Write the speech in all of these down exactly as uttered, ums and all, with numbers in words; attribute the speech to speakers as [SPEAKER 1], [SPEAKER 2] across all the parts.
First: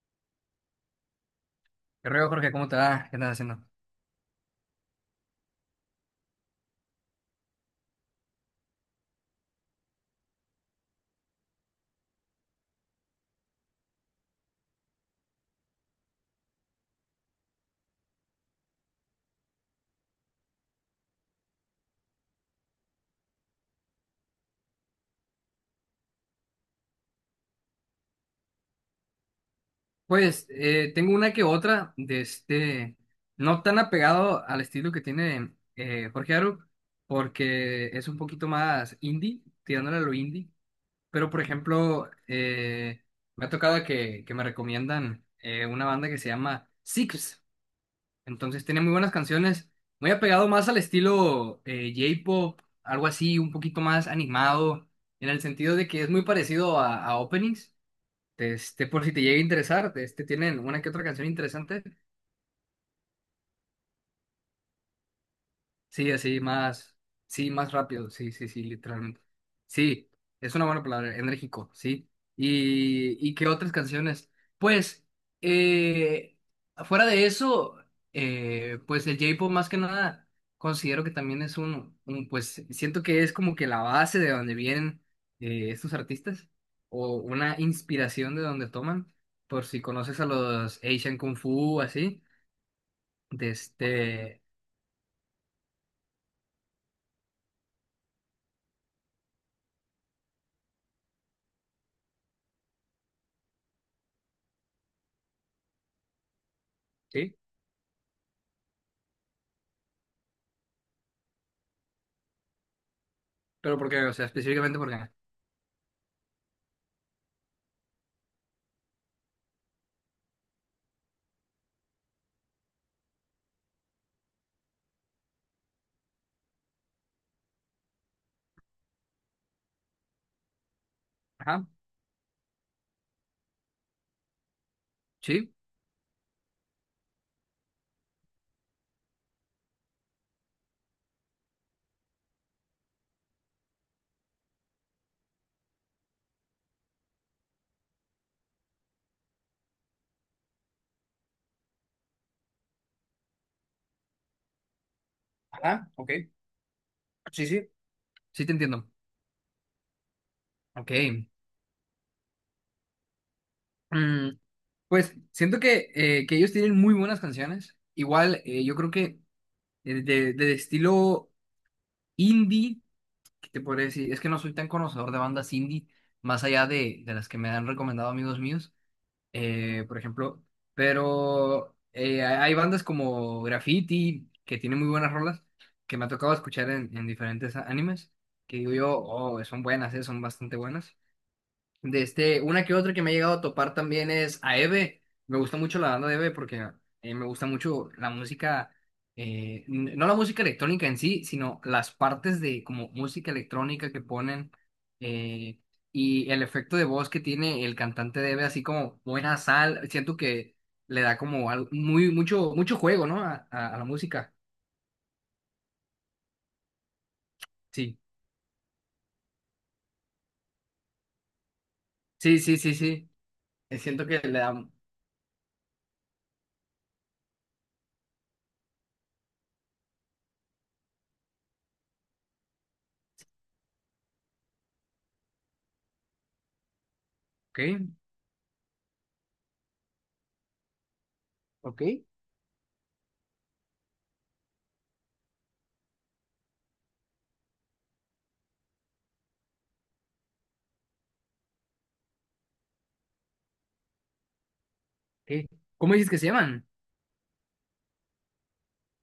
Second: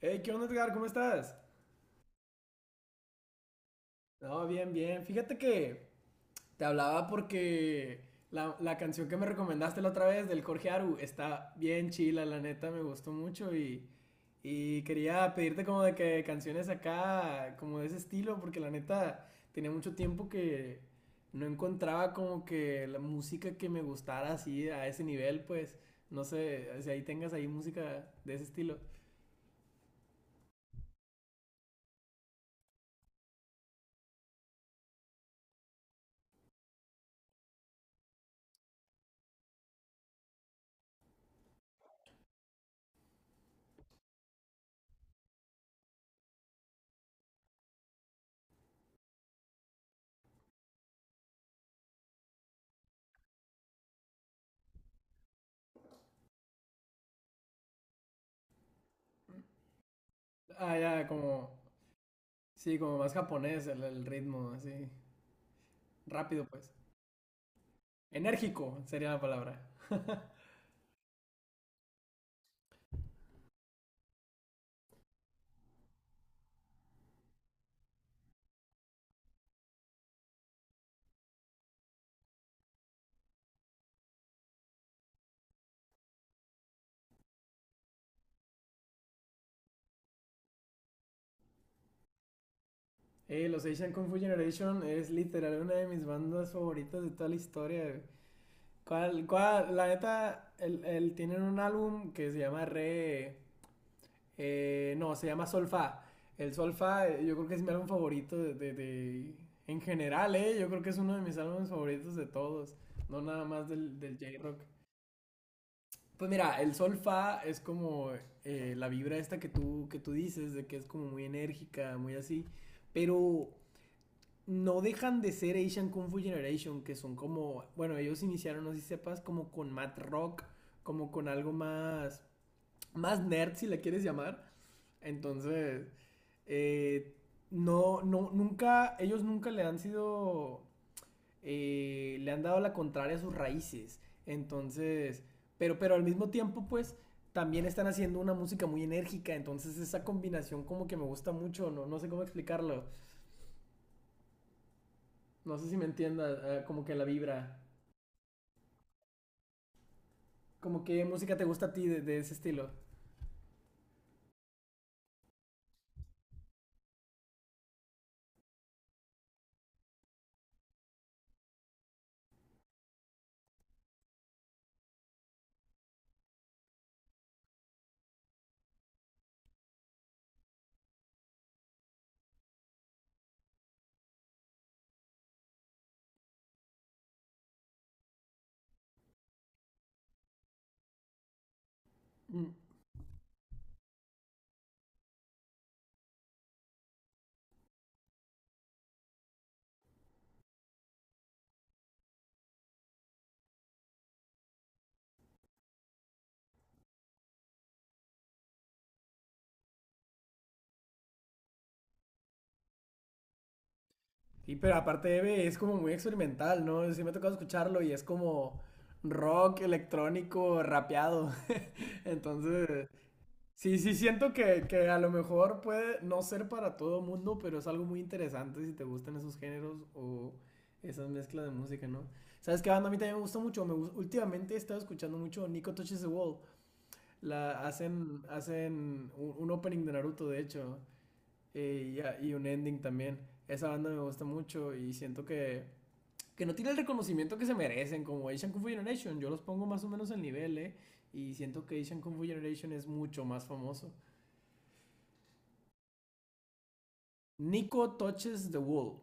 [SPEAKER 1] Hey, ¿qué onda, Edgar? ¿Cómo estás?
[SPEAKER 2] ¿Qué rollo, Jorge? ¿Cómo te va? ¿Qué andas haciendo?
[SPEAKER 1] No, bien, bien. Fíjate que te hablaba porque la, la canción que me recomendaste la otra vez del Jorge Aru está bien chila, la neta, me gustó mucho y, y quería pedirte como de que canciones acá, como de ese estilo, porque la neta tenía mucho tiempo que no encontraba como que la música que me gustara así a ese nivel, pues no sé si ahí tengas ahí música de ese estilo.
[SPEAKER 2] Pues eh, tengo una que otra de este, no tan apegado al estilo que tiene eh, Jorge Aru, porque es un poquito más indie, tirándole a lo indie. Pero, por ejemplo, eh, me ha tocado que, que me recomiendan eh, una banda que se llama Six. Entonces tiene muy buenas canciones, muy apegado más al estilo eh, J-pop, algo así, un poquito más animado, en el sentido de que es muy parecido a, a openings. Este, por si te llega a interesar, este, tienen
[SPEAKER 1] Ah,
[SPEAKER 2] una que otra
[SPEAKER 1] ya,
[SPEAKER 2] canción
[SPEAKER 1] como...
[SPEAKER 2] interesante.
[SPEAKER 1] Sí, como más japonés el, el ritmo, así.
[SPEAKER 2] Sí, así
[SPEAKER 1] Rápido, pues.
[SPEAKER 2] más, sí, más rápido, sí, sí, sí,
[SPEAKER 1] Enérgico sería la
[SPEAKER 2] literalmente.
[SPEAKER 1] palabra.
[SPEAKER 2] Sí, es una buena palabra, enérgico, sí. ¿Y, y qué otras canciones? Pues, eh, fuera de eso, eh, pues el J-pop más que nada, considero que también es un, un, pues siento que es como que la base de donde vienen eh, estos artistas, o una inspiración de donde toman, por si conoces a los Asian Kung Fu, así,
[SPEAKER 1] Eh,
[SPEAKER 2] de
[SPEAKER 1] los Asian Kung Fu
[SPEAKER 2] este,
[SPEAKER 1] Generation es literal una de mis bandas favoritas de toda la historia, güey. ¿Cuál, cuál? La neta, el, el- tienen un álbum que se llama Re. Eh, no, se llama Solfa. El Solfa, eh,
[SPEAKER 2] sí,
[SPEAKER 1] yo creo que es mi álbum favorito de, de- de- en general, ¿eh? Yo creo que es uno de mis álbumes favoritos de todos. No nada más
[SPEAKER 2] pero
[SPEAKER 1] del,
[SPEAKER 2] porque, o
[SPEAKER 1] del
[SPEAKER 2] sea,
[SPEAKER 1] J-Rock.
[SPEAKER 2] específicamente porque...
[SPEAKER 1] Pues mira, el sol fa es como eh, la vibra esta que tú, que tú dices, de que es como muy enérgica, muy así, pero no dejan de ser Asian Kung Fu Generation, que son como, bueno, ellos iniciaron, no sé si sepas, como con mat rock, como con algo
[SPEAKER 2] Ajá,
[SPEAKER 1] más, más nerd, si la quieres llamar.
[SPEAKER 2] sí,
[SPEAKER 1] Entonces, eh, no, no, nunca, ellos nunca le han sido eh, le han dado la contraria a sus raíces. Entonces, pero, pero al mismo tiempo, pues, también están haciendo una música muy enérgica. Entonces, esa combinación como que me gusta mucho, no, no sé cómo explicarlo. No sé si me
[SPEAKER 2] ajá, ok.
[SPEAKER 1] entiendas, eh, como que la vibra.
[SPEAKER 2] Sí, sí, sí, te entiendo.
[SPEAKER 1] Como
[SPEAKER 2] Ok.
[SPEAKER 1] que música te gusta a ti de, de ese estilo.
[SPEAKER 2] Mm, pues siento que, eh, que ellos tienen muy buenas canciones. Igual, eh, yo creo que de, de- de estilo indie, que te podría decir, es que no soy tan conocedor de bandas indie, más allá de, de las que me han recomendado amigos míos, eh, por ejemplo. Pero eh, hay hay bandas como Graffiti, que tienen muy buenas rolas, que me ha tocado escuchar en, en diferentes a- animes, que digo yo, oh, son buenas, eh, son bastante buenas. De este,
[SPEAKER 1] Mm.
[SPEAKER 2] una que otra que me ha llegado a topar también es a Eve. Me gusta mucho la banda de Eve porque eh, me gusta mucho la música, eh, n- no la música electrónica en sí, sino las partes de como música electrónica que ponen, eh, y el efecto de voz que tiene el cantante de Eve, así como buena sal. Siento que le da como al- muy, mucho, mucho juego, ¿no? A, a- a la música.
[SPEAKER 1] Y pero aparte Eve es como muy experimental, ¿no? Sí me ha tocado escucharlo y
[SPEAKER 2] Sí,
[SPEAKER 1] es como rock electrónico rapeado.
[SPEAKER 2] sí, sí, sí,
[SPEAKER 1] Entonces,
[SPEAKER 2] sí. Eh,
[SPEAKER 1] sí, sí,
[SPEAKER 2] Siento que
[SPEAKER 1] siento
[SPEAKER 2] le da.
[SPEAKER 1] que,
[SPEAKER 2] Ok,
[SPEAKER 1] que a lo mejor puede no ser para todo mundo, pero es algo muy interesante si te gustan esos géneros o esas mezclas de música, ¿no? ¿Sabes qué banda a mí también me gusta mucho? Me gus- últimamente he estado escuchando mucho Nico Touches the Wall. La hacen, hacen un, un opening de Naruto, de hecho,
[SPEAKER 2] ok,
[SPEAKER 1] eh, y, a- y un ending también. Esa banda me gusta mucho y siento que, que no tiene el reconocimiento que se merecen, como Asian Kung Fu Generation. Yo los pongo más o menos al nivel, ¿eh? Y siento que Asian Kung Fu Generation es mucho más famoso.
[SPEAKER 2] ok. ¿Cómo dices que se llaman?
[SPEAKER 1] Nico Touches the Wall.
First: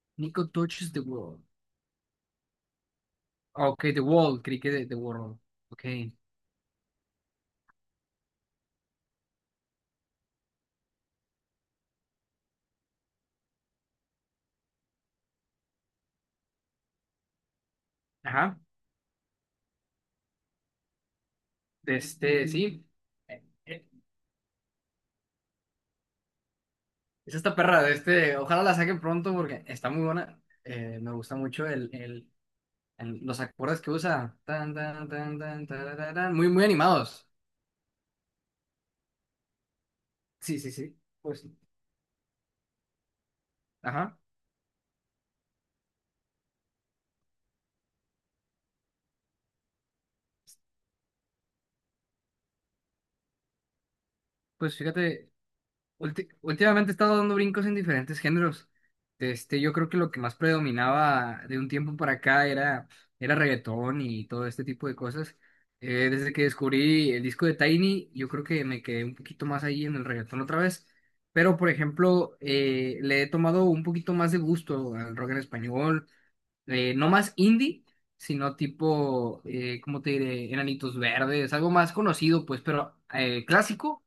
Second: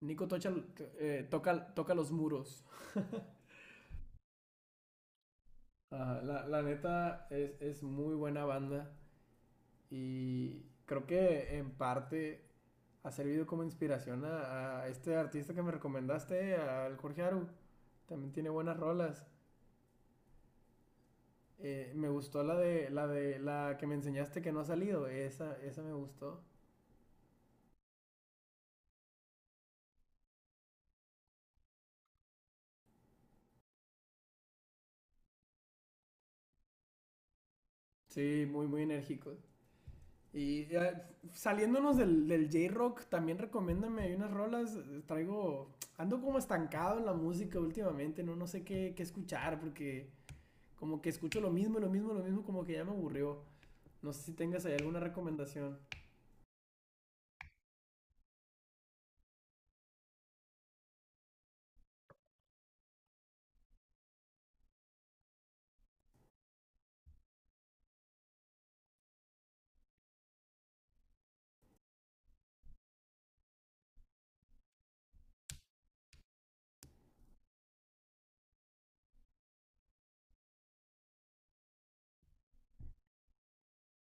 [SPEAKER 1] Nico
[SPEAKER 2] Nico
[SPEAKER 1] tocha,
[SPEAKER 2] Touches the
[SPEAKER 1] eh,
[SPEAKER 2] World.
[SPEAKER 1] toca, toca los muros.
[SPEAKER 2] Ah, ok, The Wall, creí que de The World. Ok.
[SPEAKER 1] Ajá, la, la neta es, es muy buena banda y creo que en parte ha servido como inspiración a, a este artista que me recomendaste, al Jorge Aru. También tiene
[SPEAKER 2] Ajá.
[SPEAKER 1] buenas rolas. Eh,
[SPEAKER 2] De
[SPEAKER 1] me gustó
[SPEAKER 2] este,
[SPEAKER 1] la
[SPEAKER 2] sí.
[SPEAKER 1] de la de
[SPEAKER 2] Eh,
[SPEAKER 1] la que
[SPEAKER 2] eh,
[SPEAKER 1] me enseñaste que no ha salido. Esa, esa me gustó.
[SPEAKER 2] Es esta perra de este. Ojalá la saquen pronto porque está muy buena. Eh, me gusta mucho el, el, el- los acordes que usa. Tan, tan, tan, tan, tarararán. Muy, muy animados.
[SPEAKER 1] Sí, muy, muy enérgicos.
[SPEAKER 2] Sí,
[SPEAKER 1] Y
[SPEAKER 2] sí,
[SPEAKER 1] eh,
[SPEAKER 2] sí. Pues,
[SPEAKER 1] saliéndonos del, del J-Rock, también recomiéndame
[SPEAKER 2] ajá.
[SPEAKER 1] unas rolas. eh, Traigo. Ando como estancado en la música últimamente, no, no sé qué, qué escuchar, porque como que escucho lo mismo, lo mismo, lo mismo, como que ya me aburrió. No sé si tengas ahí
[SPEAKER 2] Pues
[SPEAKER 1] alguna
[SPEAKER 2] fíjate.
[SPEAKER 1] recomendación.
[SPEAKER 2] Ulti- últimamente he estado dando brincos en diferentes géneros. Este, yo creo que lo que más predominaba de un tiempo para acá era, era reggaetón y todo este tipo de cosas. Eh, desde que descubrí el disco de Tiny, yo creo que me quedé un poquito más ahí en el reggaetón otra vez. Pero, por ejemplo, eh, le he tomado un poquito más de gusto al rock en español. Eh, no más indie, sino tipo, eh, ¿cómo te diré? Enanitos Verdes, algo más conocido, pues, pero eh, clásico,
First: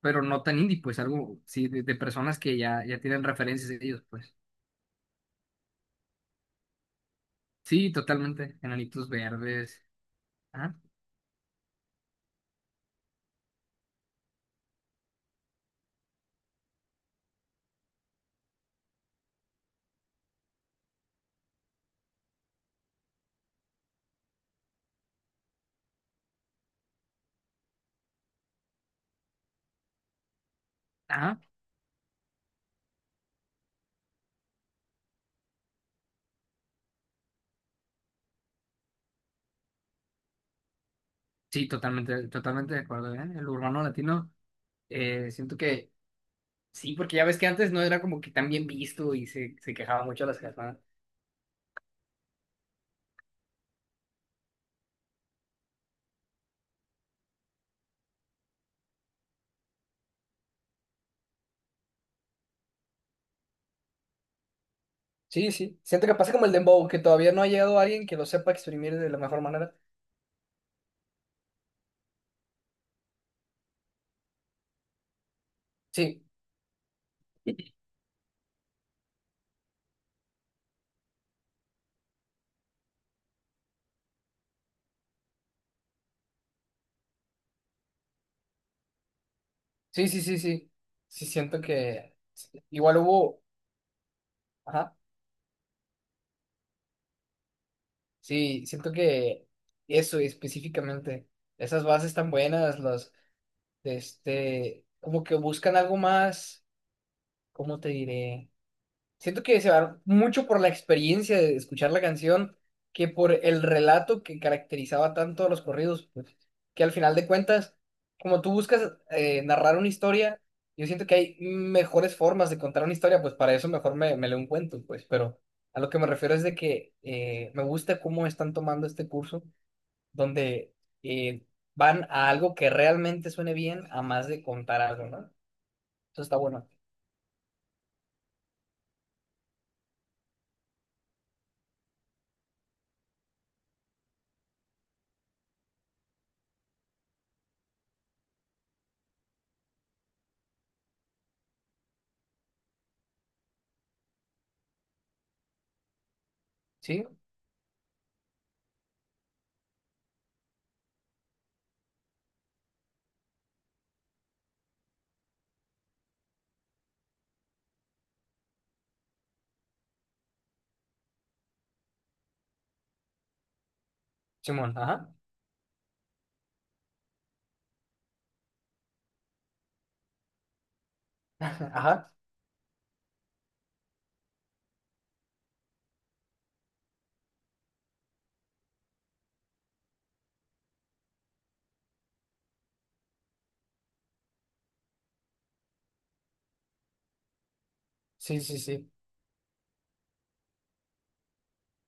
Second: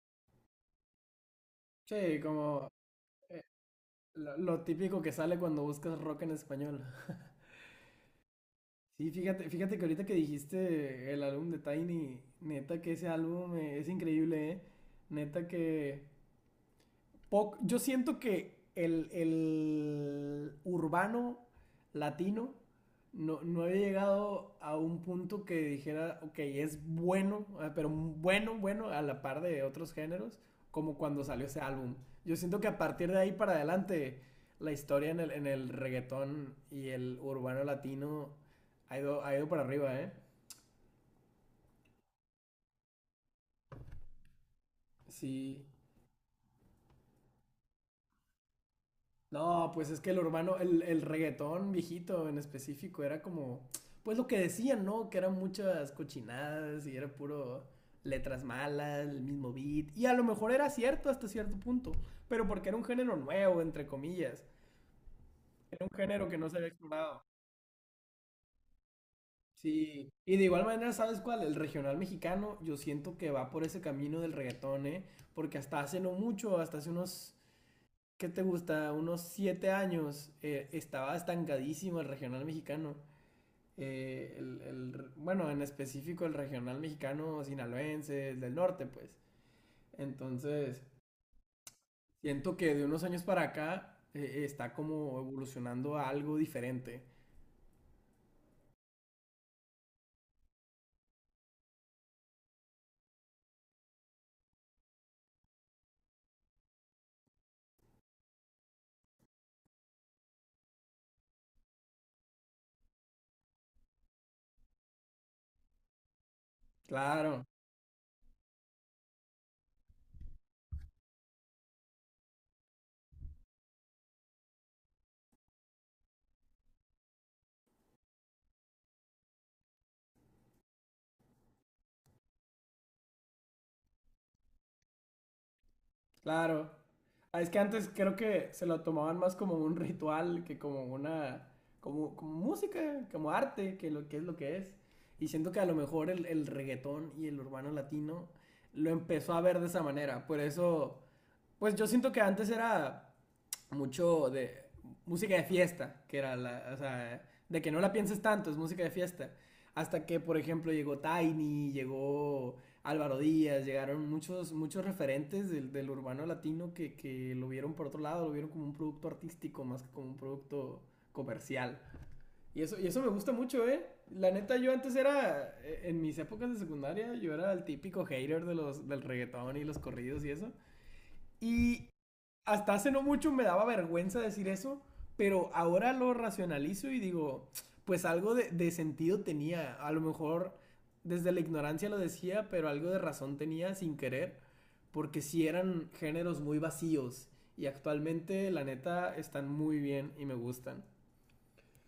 [SPEAKER 2] pero no tan indie, pues algo, sí, de, de
[SPEAKER 1] Sí,
[SPEAKER 2] personas que
[SPEAKER 1] como
[SPEAKER 2] ya, ya tienen
[SPEAKER 1] eh,
[SPEAKER 2] referencias de ellos, pues.
[SPEAKER 1] lo, lo típico que sale cuando buscas rock en español.
[SPEAKER 2] Sí, totalmente, Enanitos
[SPEAKER 1] Sí, fíjate, fíjate
[SPEAKER 2] Verdes.
[SPEAKER 1] que ahorita que
[SPEAKER 2] Ah,
[SPEAKER 1] dijiste el álbum de Tiny, neta que ese álbum eh, es increíble, ¿eh? Neta que Poc- yo siento que el, el urbano latino no, no había llegado a un punto que dijera, ok, es bueno, ah, pero bueno, bueno, a la par de otros géneros, como cuando
[SPEAKER 2] ah,
[SPEAKER 1] salió ese álbum. Yo siento que a partir de ahí para adelante, la historia en el, en el reggaetón y el urbano latino ha ido, ha ido para arriba, ¿eh?
[SPEAKER 2] sí, totalmente, totalmente de acuerdo, ¿eh? El urbano latino, eh, siento
[SPEAKER 1] Sí,
[SPEAKER 2] que sí, porque ya ves que antes no era como que tan bien visto y se,
[SPEAKER 1] no,
[SPEAKER 2] se
[SPEAKER 1] pues es
[SPEAKER 2] quejaba
[SPEAKER 1] que el
[SPEAKER 2] mucho a las
[SPEAKER 1] urbano,
[SPEAKER 2] personas.
[SPEAKER 1] el, el reggaetón viejito en específico era como, pues lo que decían, ¿no? Que eran muchas cochinadas y era puro letras malas, el mismo beat. Y a lo mejor era cierto hasta cierto punto, pero porque era un género nuevo, entre comillas.
[SPEAKER 2] Sí, sí.
[SPEAKER 1] Era un
[SPEAKER 2] Siento que
[SPEAKER 1] género
[SPEAKER 2] pasa
[SPEAKER 1] que
[SPEAKER 2] como
[SPEAKER 1] no
[SPEAKER 2] el
[SPEAKER 1] se había
[SPEAKER 2] dembow, que
[SPEAKER 1] explorado.
[SPEAKER 2] todavía no ha llegado alguien que lo sepa exprimir de la mejor manera.
[SPEAKER 1] Sí, y de igual manera, ¿sabes cuál? El regional mexicano, yo siento que va por ese camino del reggaetón, ¿eh? Porque hasta hace no
[SPEAKER 2] Sí,
[SPEAKER 1] mucho, hasta hace unos ¿qué te gusta? Unos siete años eh, estaba estancadísimo el regional mexicano. Eh, el, el- bueno, en específico el regional mexicano sinaloense, el del norte, pues.
[SPEAKER 2] sí, sí, sí, sí.
[SPEAKER 1] Entonces,
[SPEAKER 2] Sí, siento que
[SPEAKER 1] siento que de
[SPEAKER 2] igual
[SPEAKER 1] unos años
[SPEAKER 2] hubo.
[SPEAKER 1] para acá eh, está
[SPEAKER 2] Ajá.
[SPEAKER 1] como evolucionando a algo diferente.
[SPEAKER 2] Sí, siento que eso específicamente, esas bases tan buenas, los de este, como que buscan algo más, ¿cómo te diré? Siento que se va mucho por la experiencia de escuchar la canción que por el relato que caracterizaba tanto a los corridos, pues, que al final de
[SPEAKER 1] Claro,
[SPEAKER 2] cuentas, como tú buscas eh, narrar una historia, yo siento que hay mejores formas de contar una historia, pues para eso mejor me, me leo un cuento, pues, pero a lo que me refiero es de que eh, me gusta cómo están tomando este curso donde eh, van a algo que realmente suene bien a más de contar algo, ¿no? Eso está bueno.
[SPEAKER 1] claro. Ah, es que antes creo que se lo tomaban más como un ritual que como una, como, como música, como arte, que lo que es lo que es. Y siento que a lo mejor el, el reggaetón y el urbano latino lo empezó a ver de esa manera. Por eso pues yo siento que antes era mucho de música de fiesta, que era la, o
[SPEAKER 2] ¿Sí?
[SPEAKER 1] sea, de que no la pienses tanto, es música de fiesta. Hasta que, por ejemplo, llegó Tiny, llegó Álvaro Díaz, llegaron muchos, muchos referentes del, del urbano latino que, que lo vieron por otro lado, lo vieron como un producto artístico más que como un producto comercial. Y eso, y eso me gusta mucho, ¿eh? La neta, yo
[SPEAKER 2] Simón,
[SPEAKER 1] antes
[SPEAKER 2] ajá.
[SPEAKER 1] era, eh, en mis épocas de secundaria, yo era el típico hater de los, del reggaetón y los corridos y eso. Y
[SPEAKER 2] Ajá.
[SPEAKER 1] hasta hace no mucho me daba vergüenza decir eso, pero ahora lo racionalizo y digo, pues algo de, de sentido tenía. A lo mejor desde la ignorancia lo decía, pero algo de razón tenía sin querer, porque sí eran géneros muy vacíos. Y
[SPEAKER 2] Sí,
[SPEAKER 1] actualmente,
[SPEAKER 2] sí,
[SPEAKER 1] la
[SPEAKER 2] sí.
[SPEAKER 1] neta, están muy bien y me gustan.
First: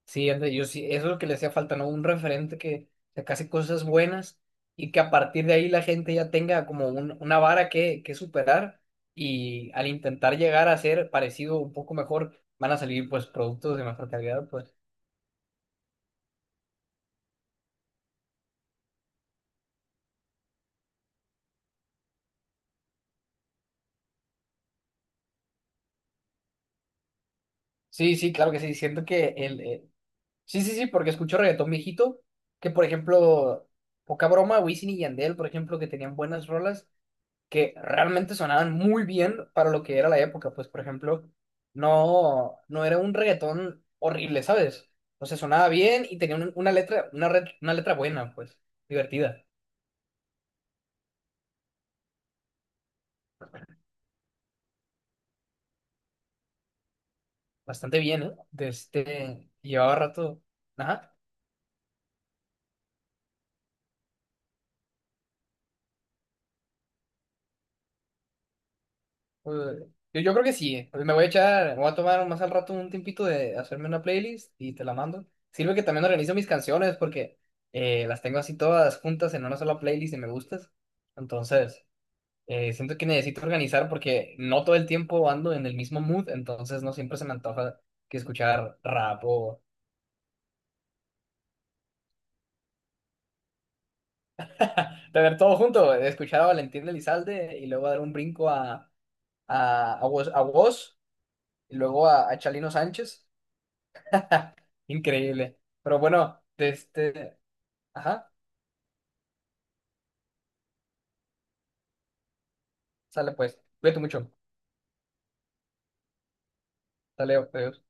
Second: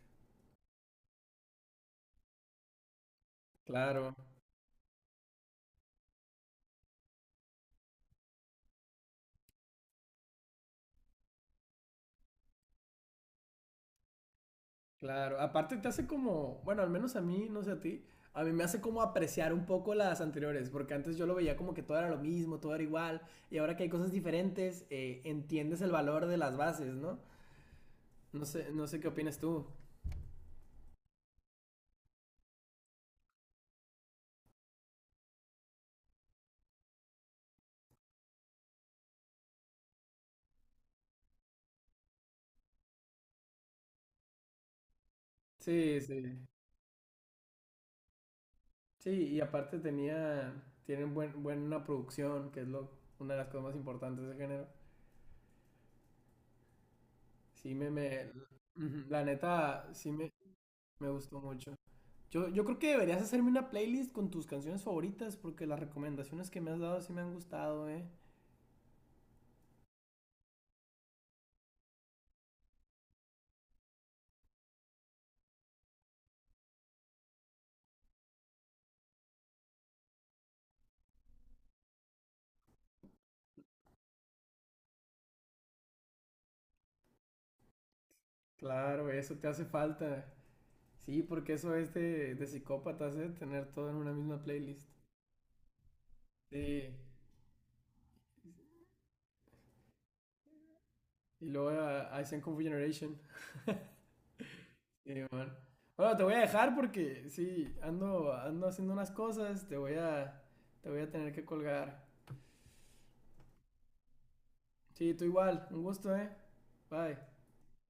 [SPEAKER 2] Sí, anda, yo sí, eso es lo que le hacía falta, ¿no? Un referente que sacase cosas
[SPEAKER 1] Claro.
[SPEAKER 2] buenas y que a partir de ahí la gente ya tenga como un- una vara que, que superar, y al intentar llegar a ser parecido un poco mejor, van a salir pues productos de mejor calidad, pues.
[SPEAKER 1] Claro, aparte te hace como, bueno, al menos a mí, no sé a ti, a mí me hace como apreciar un poco las anteriores, porque antes yo lo veía como que todo era lo mismo, todo era igual, y ahora que hay cosas diferentes, eh, entiendes el valor de las bases, ¿no?
[SPEAKER 2] Sí, sí,
[SPEAKER 1] No
[SPEAKER 2] claro que
[SPEAKER 1] sé,
[SPEAKER 2] sí.
[SPEAKER 1] no sé
[SPEAKER 2] Siento
[SPEAKER 1] qué
[SPEAKER 2] que
[SPEAKER 1] opinas
[SPEAKER 2] el,
[SPEAKER 1] tú.
[SPEAKER 2] eh, Sí, sí, sí, porque escucho reggaetón viejito, que por ejemplo, poca broma, Wisin y Yandel, por ejemplo, que tenían buenas rolas que realmente sonaban muy bien para lo que era la época, pues por ejemplo, no, no era un reggaetón horrible, ¿sabes? O sea, sonaba
[SPEAKER 1] Sí,
[SPEAKER 2] bien y tenía
[SPEAKER 1] sí.
[SPEAKER 2] un- una letra, una, re- una letra buena, pues,
[SPEAKER 1] Sí, y
[SPEAKER 2] divertida,
[SPEAKER 1] aparte tenía, tiene un buen, buena producción, que es lo, una de las cosas más importantes del género. Sí, me,
[SPEAKER 2] bastante bien,
[SPEAKER 1] me,
[SPEAKER 2] ¿eh? De
[SPEAKER 1] ujú, la
[SPEAKER 2] este,
[SPEAKER 1] neta,
[SPEAKER 2] llevaba
[SPEAKER 1] sí me,
[SPEAKER 2] rato,
[SPEAKER 1] me
[SPEAKER 2] ajá.
[SPEAKER 1] gustó mucho. Yo, yo creo que deberías hacerme una playlist con tus canciones favoritas porque las recomendaciones que me has dado sí me han gustado, ¿eh?
[SPEAKER 2] Eh, Yo, yo creo que sí. eh. Me voy a echar, me voy a tomar más al rato un tiempito de hacerme una playlist y te la mando. Sirve que también organizo mis canciones porque eh, las tengo así todas juntas en una sola playlist de me gustas. Entonces, eh, siento que necesito organizar porque no todo el tiempo ando en el mismo mood, entonces no siempre se me antoja que escuchar
[SPEAKER 1] Claro,
[SPEAKER 2] rap
[SPEAKER 1] eso te
[SPEAKER 2] o
[SPEAKER 1] hace falta. Sí, porque eso es de, de psicópatas, ¿eh? Tener todo en una misma playlist.
[SPEAKER 2] tener todo junto. He escuchado a Valentín
[SPEAKER 1] Sí.
[SPEAKER 2] Elizalde y luego dar un brinco a, a, a Woz, a Woz,
[SPEAKER 1] Y luego
[SPEAKER 2] y luego
[SPEAKER 1] a, a
[SPEAKER 2] a, a
[SPEAKER 1] Zen Kung Fu
[SPEAKER 2] Chalino
[SPEAKER 1] Generation.
[SPEAKER 2] Sánchez. Ja,
[SPEAKER 1] Sí, man.
[SPEAKER 2] increíble. Pero
[SPEAKER 1] Bueno, te voy a
[SPEAKER 2] bueno, de
[SPEAKER 1] dejar porque
[SPEAKER 2] este,
[SPEAKER 1] sí,
[SPEAKER 2] ajá,
[SPEAKER 1] ando, ando haciendo unas cosas, te voy a, te voy a tener que colgar.
[SPEAKER 2] sale pues. Cuídate mucho.
[SPEAKER 1] Sí, tú igual, un gusto, ¿eh? Bye.
[SPEAKER 2] Sale, adiós.